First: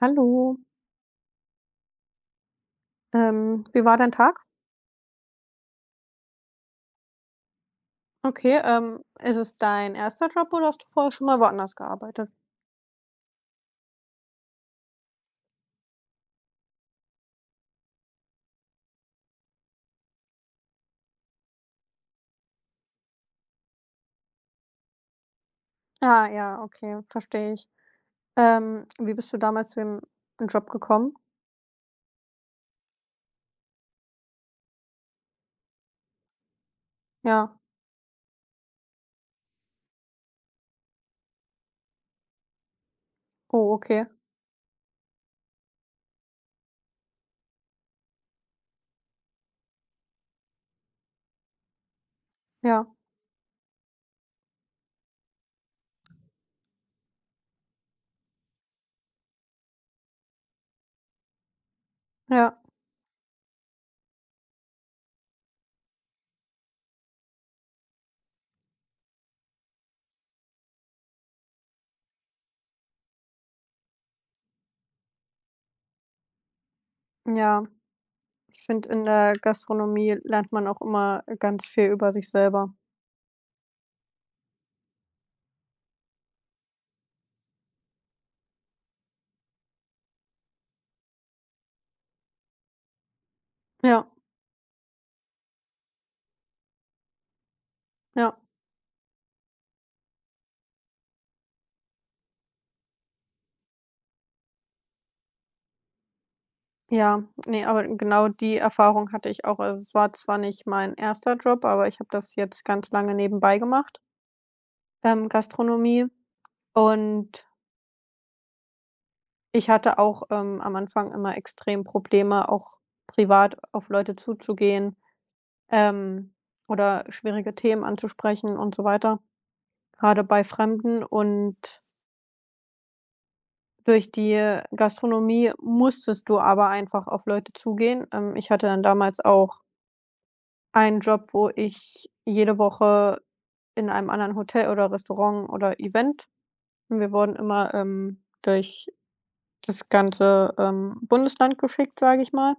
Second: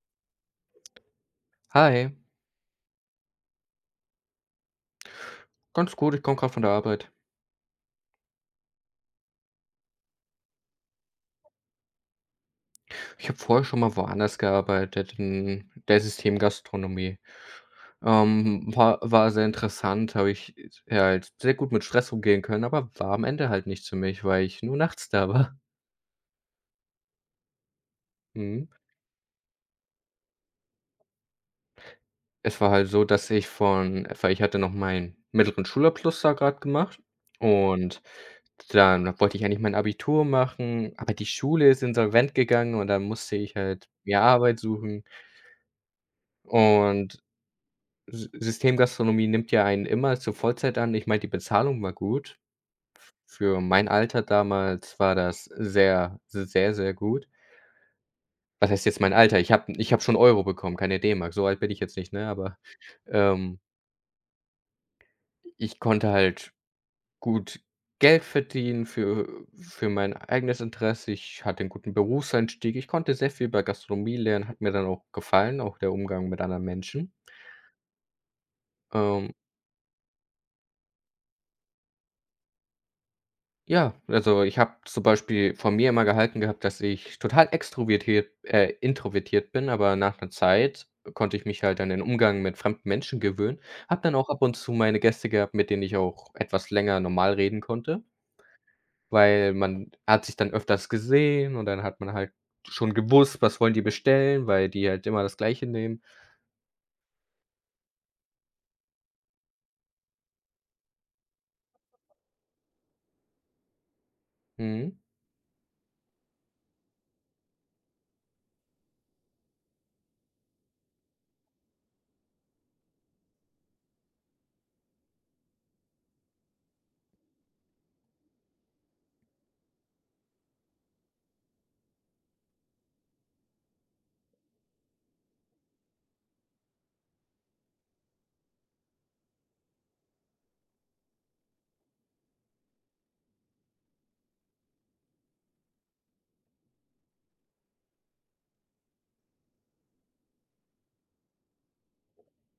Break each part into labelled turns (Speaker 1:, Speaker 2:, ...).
Speaker 1: Hallo.
Speaker 2: Hi,
Speaker 1: Wie war dein Tag?
Speaker 2: ganz gut, ich komme gerade von der Arbeit.
Speaker 1: Okay, ist es dein erster Job oder hast du vorher schon mal woanders gearbeitet?
Speaker 2: Ich habe vorher schon mal woanders gearbeitet, in der Systemgastronomie. War sehr interessant, habe ich ja halt sehr gut mit Stress umgehen können, aber war am Ende halt nichts für mich, weil ich nur nachts da war.
Speaker 1: Ah, ja, okay, verstehe ich.
Speaker 2: Mhm.
Speaker 1: Wie bist du damals zu dem Job gekommen?
Speaker 2: Es war halt so, dass ich von weil ich hatte noch meinen mittleren Schulabschluss da gerade gemacht
Speaker 1: Ja.
Speaker 2: und dann wollte ich eigentlich mein Abitur machen, aber die Schule ist insolvent gegangen und dann musste ich
Speaker 1: Oh,
Speaker 2: halt
Speaker 1: okay.
Speaker 2: mir Arbeit suchen und S Systemgastronomie nimmt ja einen immer zur Vollzeit an. Ich meine, die Bezahlung war gut.
Speaker 1: Ja,
Speaker 2: Für mein Alter damals war das sehr, sehr, sehr gut. Was heißt jetzt mein Alter? Ich habe schon Euro bekommen, keine D-Mark. So alt bin ich jetzt nicht, ne? Aber,
Speaker 1: ja,
Speaker 2: ähm, ich konnte halt gut Geld verdienen für mein eigenes Interesse. Ich hatte einen guten Berufseinstieg. Ich konnte sehr viel bei Gastronomie lernen, hat mir dann auch gefallen, auch der Umgang mit anderen Menschen.
Speaker 1: ja. Ich finde, in
Speaker 2: Ähm
Speaker 1: der Gastronomie lernt man auch immer ganz viel über sich selber.
Speaker 2: Ja, also, ich habe zum Beispiel von mir immer gehalten gehabt, dass ich total extrovertiert introvertiert bin, aber nach einer Zeit konnte ich mich halt an den Umgang mit fremden Menschen gewöhnen. Hab
Speaker 1: Ja,
Speaker 2: dann auch ab und zu meine Gäste gehabt, mit denen ich auch etwas länger normal reden konnte,
Speaker 1: ja,
Speaker 2: weil man hat sich dann öfters gesehen und dann hat man halt schon gewusst, was wollen die bestellen, weil die halt immer das Gleiche nehmen.
Speaker 1: ja. Ne, aber genau die Erfahrung hatte ich auch. Also, es war zwar nicht mein erster Job, aber ich habe das jetzt ganz lange nebenbei gemacht,
Speaker 2: Mhm,
Speaker 1: Gastronomie. Und ich hatte auch, am Anfang immer extrem Probleme, auch privat auf Leute zuzugehen, ähm, oder schwierige Themen anzusprechen und so weiter. Gerade bei Fremden. Und durch die Gastronomie musstest du aber einfach auf Leute zugehen. Ich hatte dann damals auch einen Job, wo ich jede Woche in einem anderen Hotel oder Restaurant oder Event, und wir wurden immer, durch das ganze, Bundesland geschickt, sage ich mal.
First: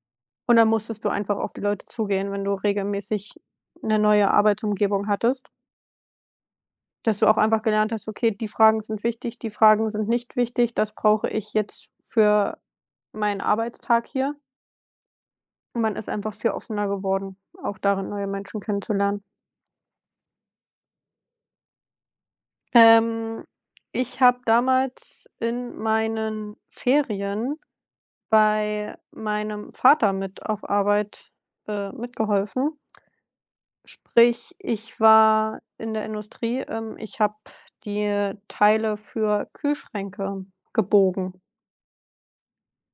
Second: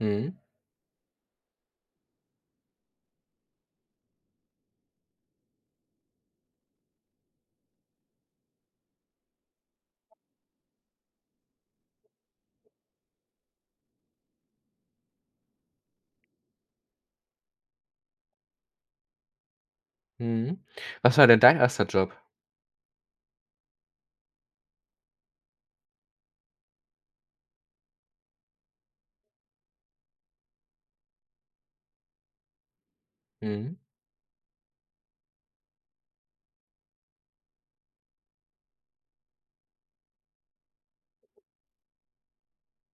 Speaker 2: mhm,
Speaker 1: Und dann musstest du einfach auf die Leute zugehen, wenn du regelmäßig 'ne neue Arbeitsumgebung hattest, dass du auch einfach gelernt hast: „Okay, die Fragen sind wichtig, die Fragen sind nicht wichtig, das brauche ich jetzt für meinen Arbeitstag hier.“ Und man ist einfach viel offener geworden, auch darin, neue Menschen kennenzulernen.
Speaker 2: mhm. Was war denn dein erster Job?
Speaker 1: Ähm, Ich habe damals in meinen Ferien bei meinem Vater mit auf Arbeit, mitgeholfen.
Speaker 2: Mhm.
Speaker 1: Sprich, ich war in der Industrie, ich habe die Teile für Kühlschränke gebogen.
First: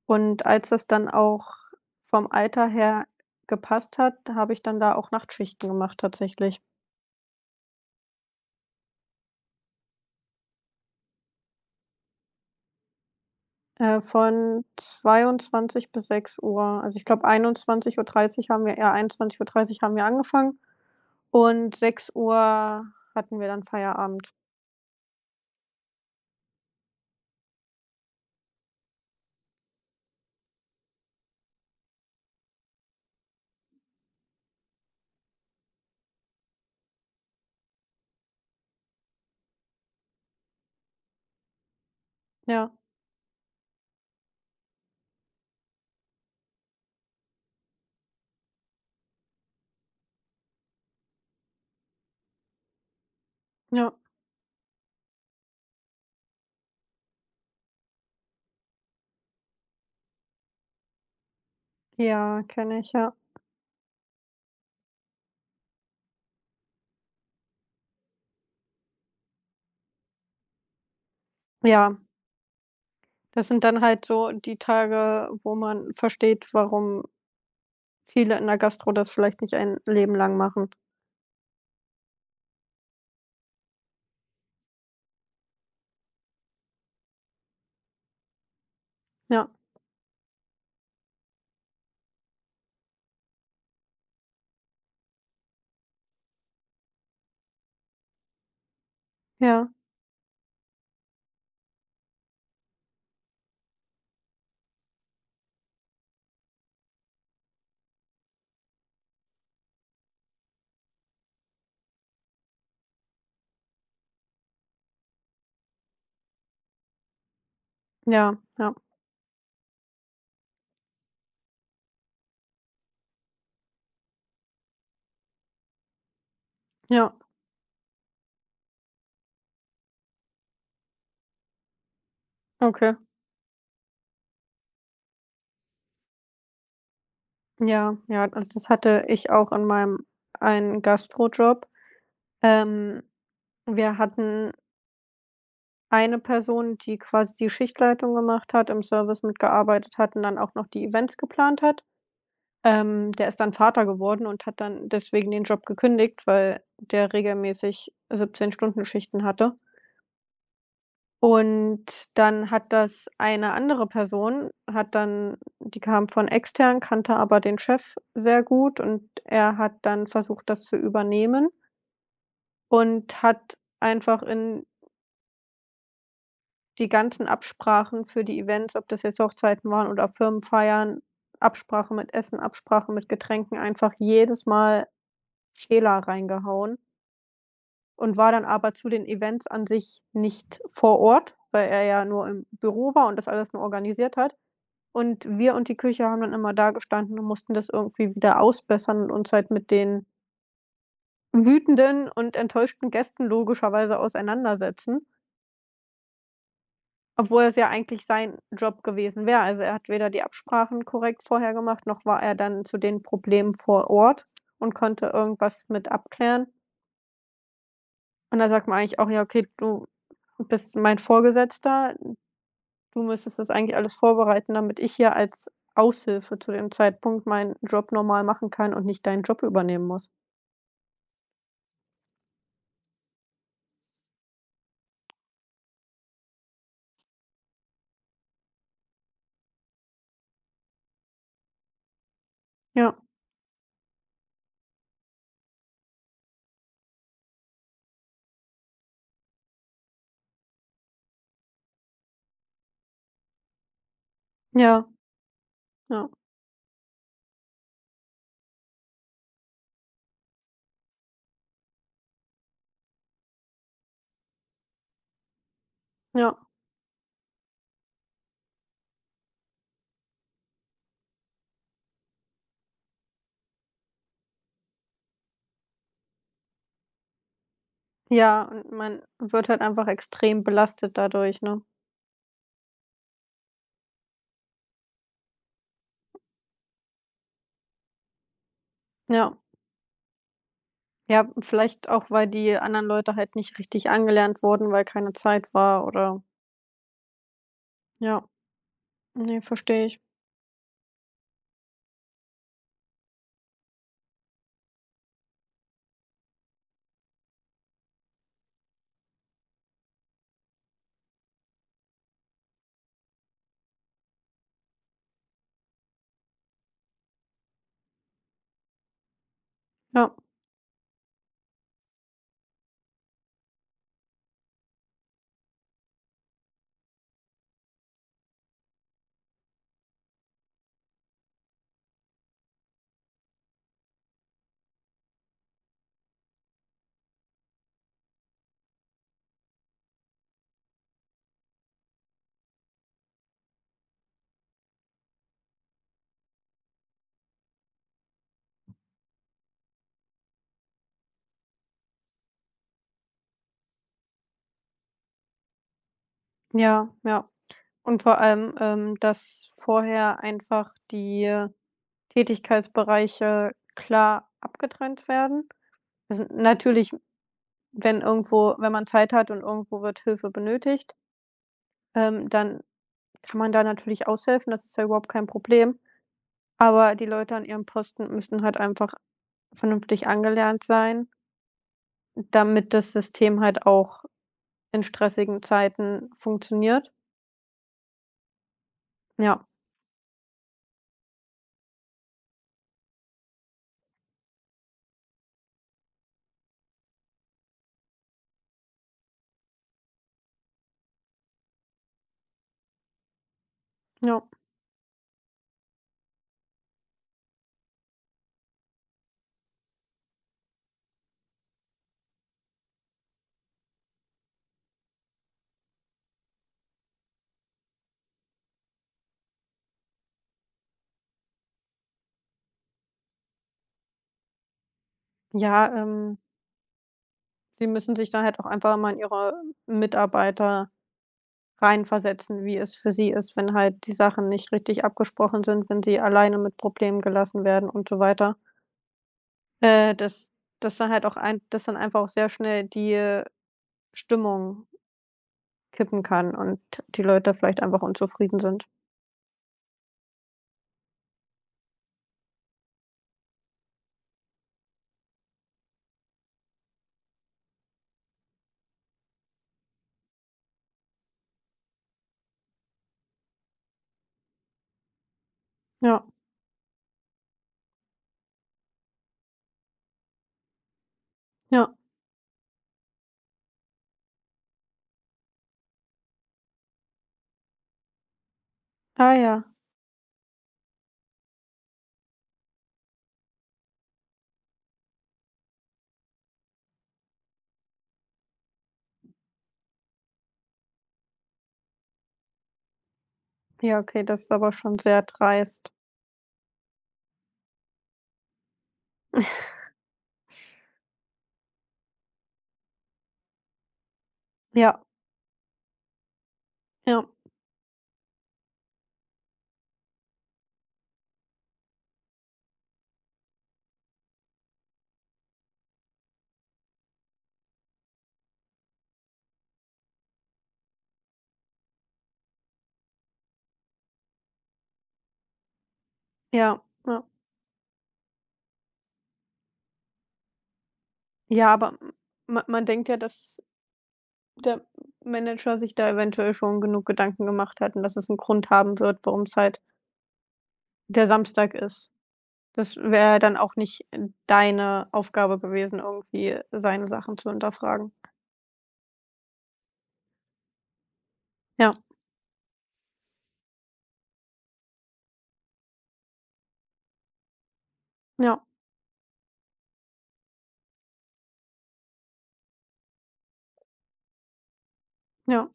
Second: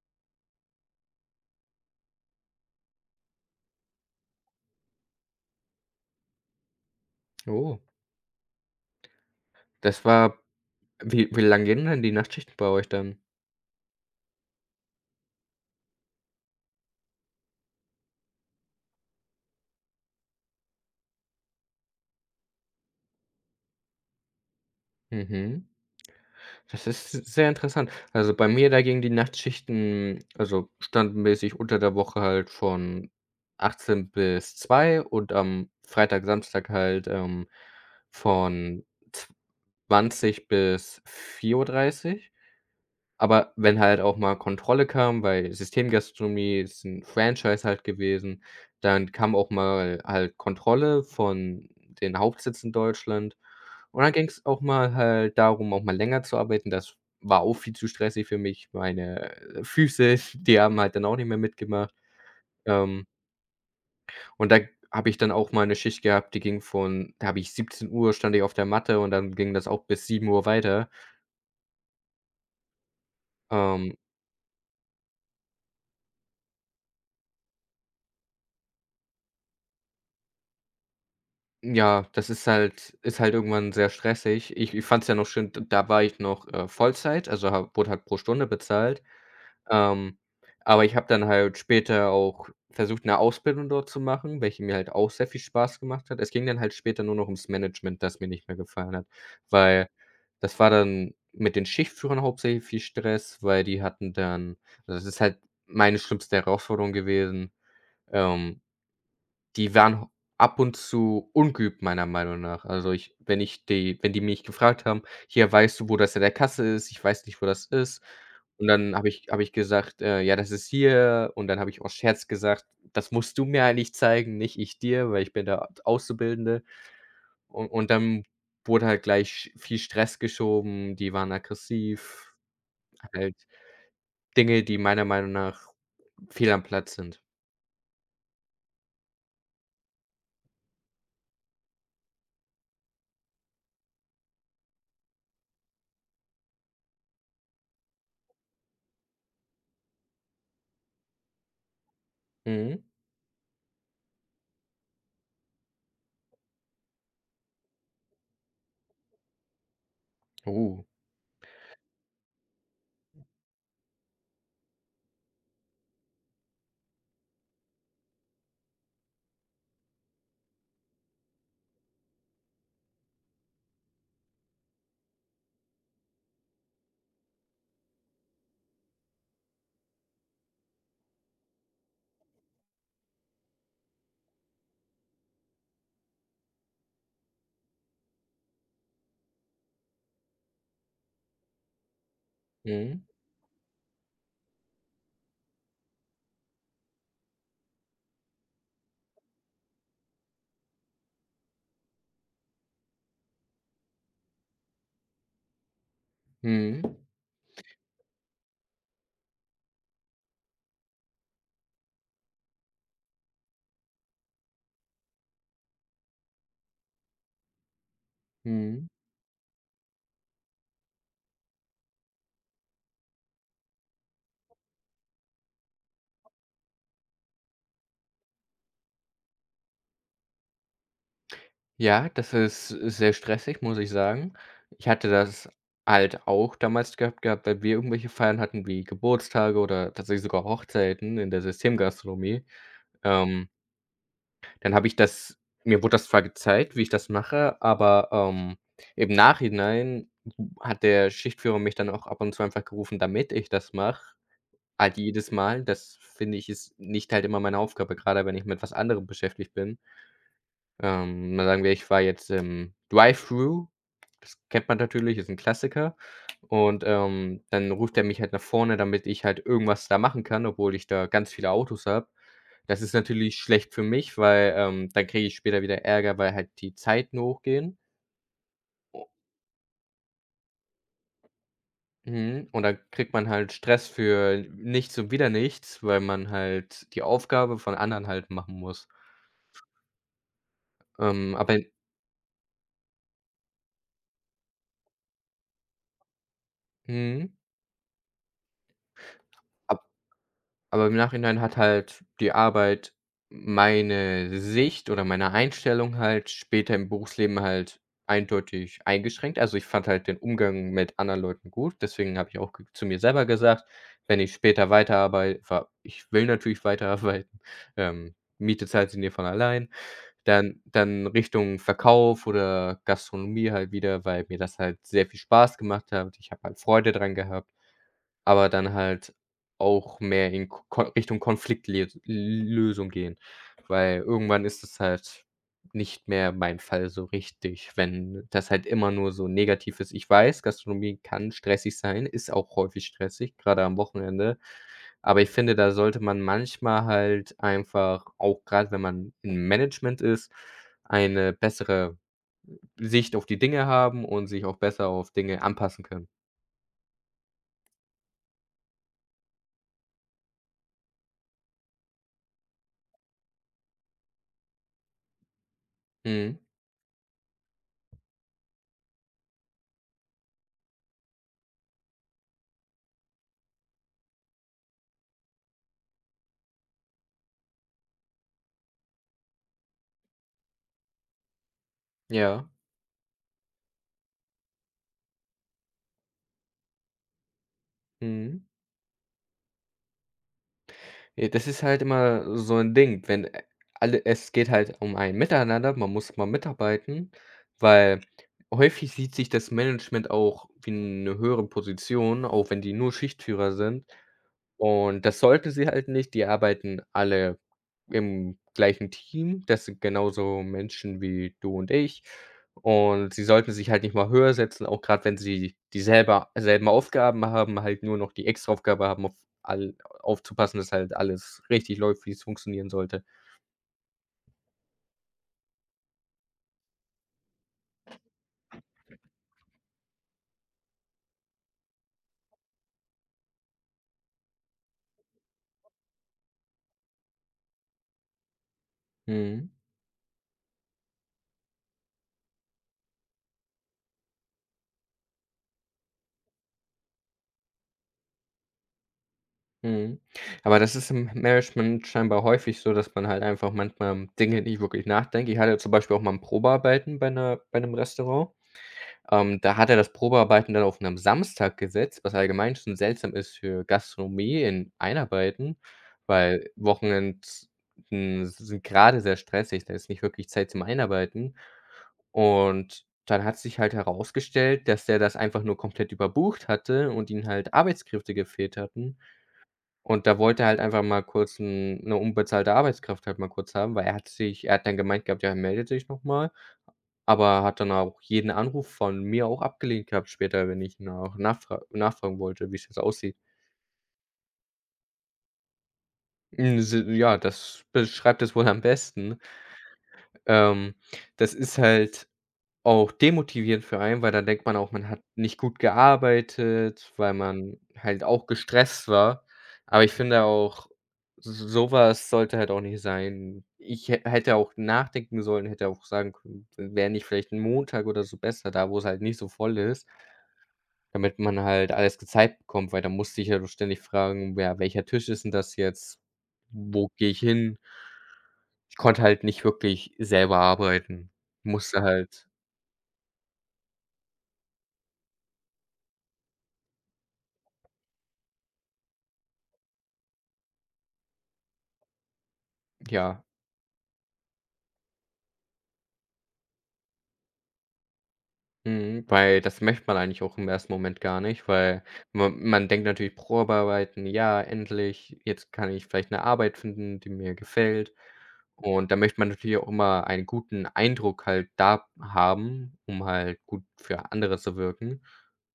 Speaker 1: Und als das dann auch vom Alter her gepasst hat, habe ich dann da auch Nachtschichten gemacht tatsächlich.
Speaker 2: Oh, das war wie lang gehen denn die Nachtschichten bei euch dann?
Speaker 1: Von zweiundzwanzig bis sechs Uhr. Also, ich glaube einundzwanzig Uhr dreißig haben wir angefangen und sechs Uhr hatten wir dann Feierabend.
Speaker 2: Mhm. Das ist sehr interessant. Also, bei mir dagegen die Nachtschichten also, standardmäßig unter der Woche halt von 18:00 bis 2:00 und am Freitag, Samstag halt, von 20:00 bis 4:30.
Speaker 1: Ja,
Speaker 2: Aber wenn halt auch mal Kontrolle kam, weil Systemgastronomie ist 'n Franchise halt gewesen, dann kam auch mal halt Kontrolle von den Hauptsitz in Deutschland.
Speaker 1: ja,
Speaker 2: Und dann ging's auch mal halt darum, auch mal länger zu arbeiten. Das war auch viel zu stressig für mich. Meine, Füße, die haben halt dann auch nicht mehr mitgemacht.
Speaker 1: ja, kenne ich,
Speaker 2: Ähm,
Speaker 1: ja.
Speaker 2: und da habe ich dann auch mal 'ne Schicht gehabt, die ging von da habe ich 17 Uhr stand ich auf der Matte und dann ging das auch bis 7 Uhr weiter.
Speaker 1: Ja, das sind dann
Speaker 2: Ähm.
Speaker 1: halt so die Tage, wo man versteht, warum viele in der Gastro das vielleicht nicht ein Leben lang machen.
Speaker 2: Ja, das ist halt irgendwann sehr stressig. Ich fand es ja noch schön, d da war ich noch, Vollzeit, also ha wurde halt pro Stunde bezahlt.
Speaker 1: Ja,
Speaker 2: Ähm, aber ich habe dann halt später auch versucht, eine Ausbildung dort zu machen, welche mir halt auch sehr viel Spaß gemacht hat. Es ging dann halt später nur noch ums Management, das mir nicht mehr gefallen hat,
Speaker 1: ja,
Speaker 2: weil das war dann mit den Schichtführern hauptsächlich viel Stress, weil die hatten dann also, das ist halt meine schlimmste Herausforderung gewesen, ähm die waren ab und zu ungeübt meiner Meinung nach. Also, ich wenn ich die wenn die mich gefragt haben: „Hier, weißt du, wo das an der Kasse ist? Ich weiß nicht, wo das ist.“
Speaker 1: ja,
Speaker 2: Und
Speaker 1: ja,
Speaker 2: dann habe ich gesagt, „Ja, das ist hier.“ Und dann habe ich aus Scherz gesagt: „Das musst du mir eigentlich zeigen, nicht ich dir, weil ich bin der Auszubildende.“
Speaker 1: ja,
Speaker 2: Und dann wurde halt gleich viel Stress geschoben, die waren aggressiv,
Speaker 1: okay.
Speaker 2: halt Dinge, die meiner Meinung nach fehl am Platz sind.
Speaker 1: Ja, ja, also, das hatte ich auch in meinem einen Gastrojob. Ähm, Wir hatten eine Person, die quasi die Schichtleitung gemacht hat, im Service mitgearbeitet hat und dann auch noch die Events geplant hat.
Speaker 2: Mhm.
Speaker 1: Der ist dann Vater geworden und hat dann deswegen den Job gekündigt, weil der regelmäßig 17 Stunden Schichten hatte.
Speaker 2: Oh.
Speaker 1: Und dann hat das eine andere Person hat dann die kam von extern, kannte aber den Chef sehr gut, und er hat dann versucht, das zu übernehmen und hat einfach in die ganzen Absprachen für die Events, ob das jetzt Hochzeiten waren oder Firmenfeiern, Absprache mit Essen, Absprache mit Getränken, einfach jedes Mal Fehler reingehauen und war dann aber zu den Events an sich nicht vor Ort, weil er ja nur im Büro
Speaker 2: Mhm.
Speaker 1: war und das alles nur organisiert hat. Und die Küche haben dann immer dagestanden und mussten das irgendwie wieder ausbessern und uns halt mit den wütenden und enttäuschten Gästen logischerweise auseinandersetzen,
Speaker 2: Mhm.
Speaker 1: obwohl es ja eigentlich sein Job gewesen wäre. Also, er hat weder die Absprachen korrekt vorher gemacht, noch war er dann zu den Problemen vor Ort und konnte irgendwas mit abklären. Und da sagt man
Speaker 2: Mhm.
Speaker 1: eigentlich auch: „Ja, okay, du bist mein Vorgesetzter. Du müsstest das eigentlich alles vorbereiten, damit ich hier als Aushilfe zu dem Zeitpunkt meinen Job normal machen kann und nicht deinen Job übernehmen muss.“
Speaker 2: Ja, das ist sehr stressig, muss ich sagen. Ich hatte das halt auch damals gehabt, wenn wir irgendwelche Feiern hatten wie Geburtstage oder tatsächlich sogar Hochzeiten in der Systemgastronomie.
Speaker 1: Ja,
Speaker 2: Ähm, dann habe ich das mir wurde das zwar gezeigt, wie ich das mache, aber, im Nachhinein hat der Schichtführer mich dann auch ab und zu einfach gerufen, damit ich das mache,
Speaker 1: ja,
Speaker 2: halt jedes Mal. Das
Speaker 1: ja,
Speaker 2: finde ich, ist nicht halt immer meine Aufgabe, gerade wenn ich mit was anderem beschäftigt bin. Dann sagen wir, ich war jetzt im Drive-Thru. Das kennt man natürlich, ist 'n Klassiker.
Speaker 1: ja.
Speaker 2: Und, dann ruft er mich halt nach vorne, damit ich halt irgendwas da machen kann, obwohl ich da ganz viele Autos habe. Das ist natürlich schlecht für mich, weil, dann kriege ich später wieder Ärger, weil halt die Zeiten hochgehen.
Speaker 1: Ja, und man wird halt einfach extrem belastet dadurch, ne?
Speaker 2: Mhm, und dann kriegt man halt Stress für nichts und wieder nichts, weil man halt die Aufgabe von anderen halt machen muss.
Speaker 1: Ja. Ja,
Speaker 2: Aber
Speaker 1: vielleicht auch, weil die anderen Leute halt nicht richtig angelernt wurden, weil keine Zeit war oder
Speaker 2: mhm.
Speaker 1: ja. Ne,
Speaker 2: Ab
Speaker 1: verstehe ich.
Speaker 2: Aber im Nachhinein hat halt die Arbeit meine Sicht oder meine Einstellung halt später im Berufsleben halt eindeutig eingeschränkt. Also, ich fand halt den Umgang mit anderen Leuten gut, deswegen habe ich auch g zu mir selber gesagt, wenn ich später weiterarbei wa ich will natürlich weiterarbeiten, Miete zahlt sie mir von allein,
Speaker 1: Ja,
Speaker 2: dann Richtung Verkauf oder Gastronomie halt wieder, weil mir das halt sehr viel Spaß gemacht hat. Ich habe halt Freude dran gehabt. Aber dann halt auch mehr in Ko Kon Richtung Konfliktlösung gehen, weil irgendwann ist es halt nicht mehr mein Fall so richtig, wenn das halt immer nur so negativ ist. Ich weiß, Gastronomie kann stressig sein, ist auch häufig stressig, gerade am Wochenende. Aber ich finde, da sollte man manchmal halt einfach, auch gerade wenn man im Management ist, eine bessere Sicht auf die Dinge haben und sich auch besser auf Dinge anpassen können.
Speaker 1: ja, ja. Und vor allem, dass vorher einfach die Tätigkeitsbereiche klar abgetrennt werden. Also,
Speaker 2: Mhm.
Speaker 1: natürlich, wenn man Zeit hat und irgendwo wird Hilfe benötigt, dann kann man da natürlich aushelfen, das ist ja überhaupt kein Problem. Aber die Leute an ihrem Posten müssen halt einfach vernünftig angelernt sein,
Speaker 2: Ja.
Speaker 1: damit das System halt auch in stressigen Zeiten funktioniert.
Speaker 2: Mhm.
Speaker 1: Ja,
Speaker 2: Ja, das ist halt immer so ein Ding, wenn alle es geht halt um ein Miteinander, man muss mal mitarbeiten, weil häufig sieht sich das Management auch wie 'ne höhere Position, auch wenn die nur Schichtführer sind.
Speaker 1: ja.
Speaker 2: Und das sollten sie halt nicht. Die arbeiten alle im gleichen Team. Das sind genauso Menschen wie du und ich. Und sie sollten sich halt nicht mal höher setzen, auch gerade wenn sie die selben Aufgaben haben, halt nur noch die Extraaufgabe haben auf all aufzupassen, dass halt alles richtig läuft, wie es funktionieren sollte.
Speaker 1: Ja, sie müssen sich dann halt auch einfach mal in ihre Mitarbeiter reinversetzen, wie es für sie ist, wenn halt die Sachen nicht richtig abgesprochen sind, wenn sie alleine mit Problemen gelassen werden und so weiter.
Speaker 2: Mhm,
Speaker 1: Äh, dass dass dann einfach auch sehr schnell die Stimmung kippen kann und die Leute vielleicht einfach unzufrieden sind.
Speaker 2: mhm. Aber das ist im Management scheinbar häufig so, dass man halt einfach manchmal Dinge nicht wirklich nachdenkt. Ich hatte zum Beispiel auch mal ein Probearbeiten bei einer, bei einem Restaurant. Da hat er das Probearbeiten dann auf einem Samstag gesetzt, was allgemein schon seltsam ist für Gastronomie in Einarbeiten,
Speaker 1: Ja,
Speaker 2: weil Wochenends, sind gerade sehr stressig, da ist nicht wirklich Zeit zum Einarbeiten.
Speaker 1: ja.
Speaker 2: Und dann hat sich halt herausgestellt, dass der das einfach nur komplett überbucht hatte und ihnen halt Arbeitskräfte gefehlt hatten.
Speaker 1: Ah ja.
Speaker 2: Und da wollte er halt einfach mal kurz 'n 'ne unbezahlte Arbeitskraft halt mal kurz haben, weil er hat sich er hat dann gemeint gehabt, ja, er meldet sich nochmal. Aber hat dann auch jeden Anruf von mir auch abgelehnt gehabt später, wenn ich nachfragen wollte, wie es jetzt aussieht.
Speaker 1: Ja, okay, das ist aber schon sehr dreist.
Speaker 2: Hm, s ja, das beschreibt es wohl am besten. Ähm, das ist halt auch demotivierend für einen, weil dann denkt man auch,
Speaker 1: Ja,
Speaker 2: man hat nicht gut gearbeitet,
Speaker 1: ja,
Speaker 2: weil man halt auch gestresst war. Aber ich finde auch, s so was sollte halt auch nicht sein. Ich hä hätte auch nachdenken sollen, hätte auch sagen können, wäre nicht vielleicht ein Montag oder so besser, da wo es halt nicht so voll ist. Damit man halt alles gezeigt bekommt, weil da musste ich ja doch ständig fragen: „Ja, welcher Tisch ist denn das jetzt?
Speaker 1: ja,
Speaker 2: Wo
Speaker 1: ja.
Speaker 2: gehe ich hin?“ Ich konnte halt nicht wirklich selber arbeiten.
Speaker 1: Ja, aber
Speaker 2: Musste halt
Speaker 1: man denkt ja, dass der Manager sich da eventuell schon genug Gedanken gemacht hat und dass es einen Grund haben wird, warum es halt der Samstag ist. Das wäre ja
Speaker 2: ja,
Speaker 1: dann auch nicht deine Aufgabe gewesen, irgendwie seine Sachen zu hinterfragen.
Speaker 2: mhm, weil das möchte man eigentlich auch im ersten Moment gar nicht,
Speaker 1: Ja,
Speaker 2: weil ma man denkt natürlich Probearbeiten: „Ja, endlich, jetzt kann ich vielleicht eine Arbeit finden, die mir gefällt.“
Speaker 1: ja.
Speaker 2: Und da möchte man natürlich auch immer einen guten Eindruck halt da haben, um halt gut für andere zu wirken.
Speaker 1: Ja,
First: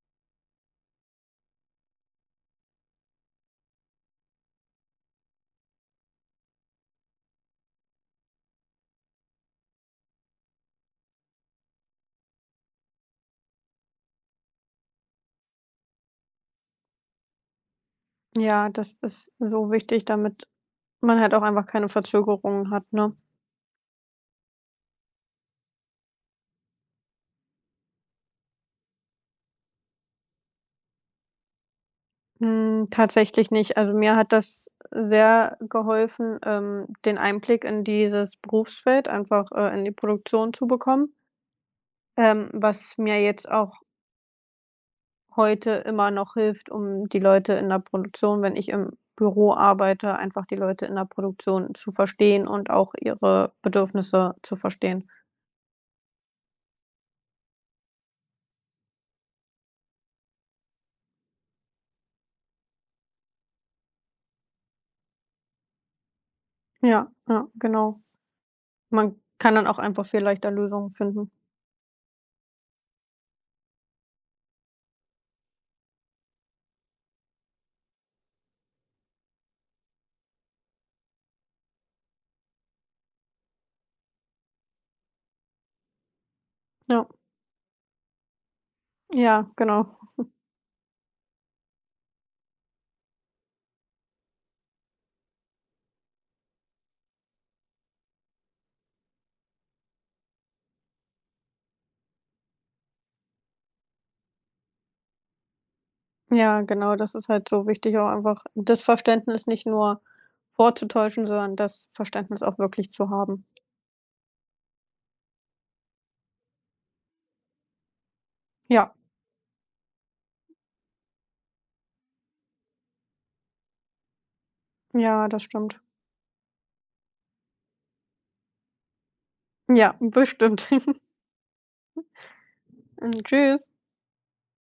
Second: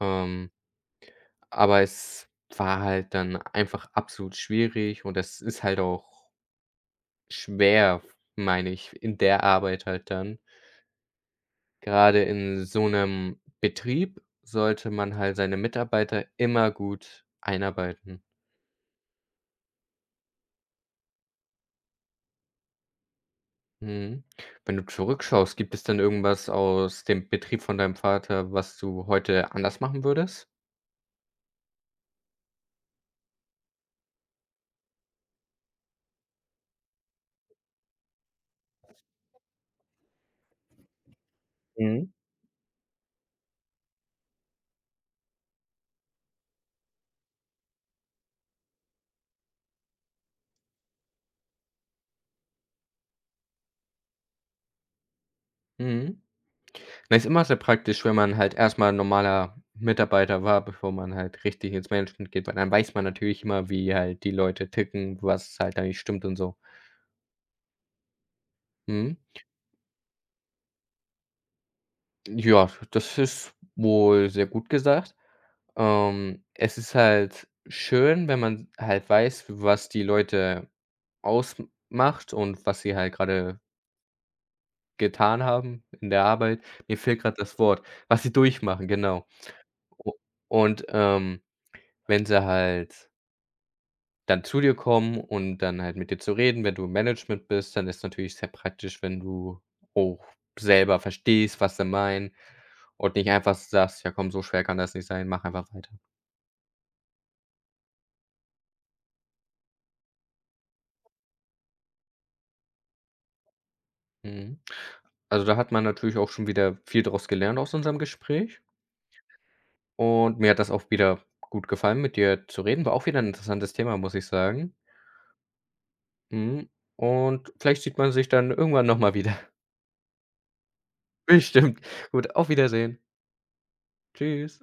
Speaker 2: Ähm Aber es war halt dann einfach absolut schwierig und das ist halt auch schwer, meine ich, in der Arbeit halt dann. Gerade in so 'nem Betrieb sollte man halt seine Mitarbeiter immer gut einarbeiten.
Speaker 1: ja, das ist so wichtig, damit man halt auch einfach keine Verzögerungen hat, ne?
Speaker 2: Mhm. Wenn du zurückschaust, gibt es denn irgendwas aus dem Betrieb von deinem Vater, was du heute anders machen würdest?
Speaker 1: Hm, tatsächlich nicht. Also, mir hat das sehr geholfen, den Einblick in dieses Berufsfeld einfach, in die Produktion zu bekommen,
Speaker 2: Mhm.
Speaker 1: was mir jetzt auch heute immer noch hilft, um die Leute in der Produktion, wenn ich im Büro arbeite, einfach die Leute in der Produktion zu verstehen und auch ihre Bedürfnisse zu verstehen.
Speaker 2: Mhm. Na, ist immer sehr praktisch, wenn man halt erstmal mal normaler Mitarbeiter war, bevor man halt richtig ins Management geht, weil dann weiß man natürlich immer, wie halt die Leute ticken, was halt da nicht stimmt und so.
Speaker 1: Ja, ja, genau.
Speaker 2: Mhm.
Speaker 1: Man kann dann auch einfach viel leichter Lösungen finden.
Speaker 2: Ja, das ist wohl sehr gut gesagt. Es ist halt schön, wenn man halt weiß, was die Leute ausmacht und was sie halt gerade getan haben in der Arbeit. Mir
Speaker 1: Ja,
Speaker 2: fehlt gerade das Wort, was sie durchmachen, genau.
Speaker 1: ja, genau.
Speaker 2: U und, wenn sie halt Dann zu dir kommen und dann halt mit dir zu reden. Wenn du im Management bist, dann ist natürlich sehr praktisch, wenn du auch selber verstehst, was sie meinen und nicht einfach sagst: „Ja komm, so schwer kann das nicht sein, mach einfach weiter.“
Speaker 1: Ja, genau, das ist halt so wichtig, auch einfach das Verständnis nicht nur vorzutäuschen, sondern das Verständnis auch wirklich zu haben.
Speaker 2: Mhm. Also, da hat man natürlich auch schon wieder viel draus gelernt aus unserem Gespräch
Speaker 1: Ja,
Speaker 2: und mir hat das auch wieder gut gefallen, mit dir zu reden. War auch wieder ein interessantes Thema, muss ich sagen.
Speaker 1: ja, das stimmt.
Speaker 2: Mhm, und vielleicht sieht man sich dann irgendwann noch mal wieder.
Speaker 1: Ja, bestimmt.
Speaker 2: Bestimmt. Gut, auf Wiedersehen.
Speaker 1: Hm, tschüss.
Speaker 2: Tschüss.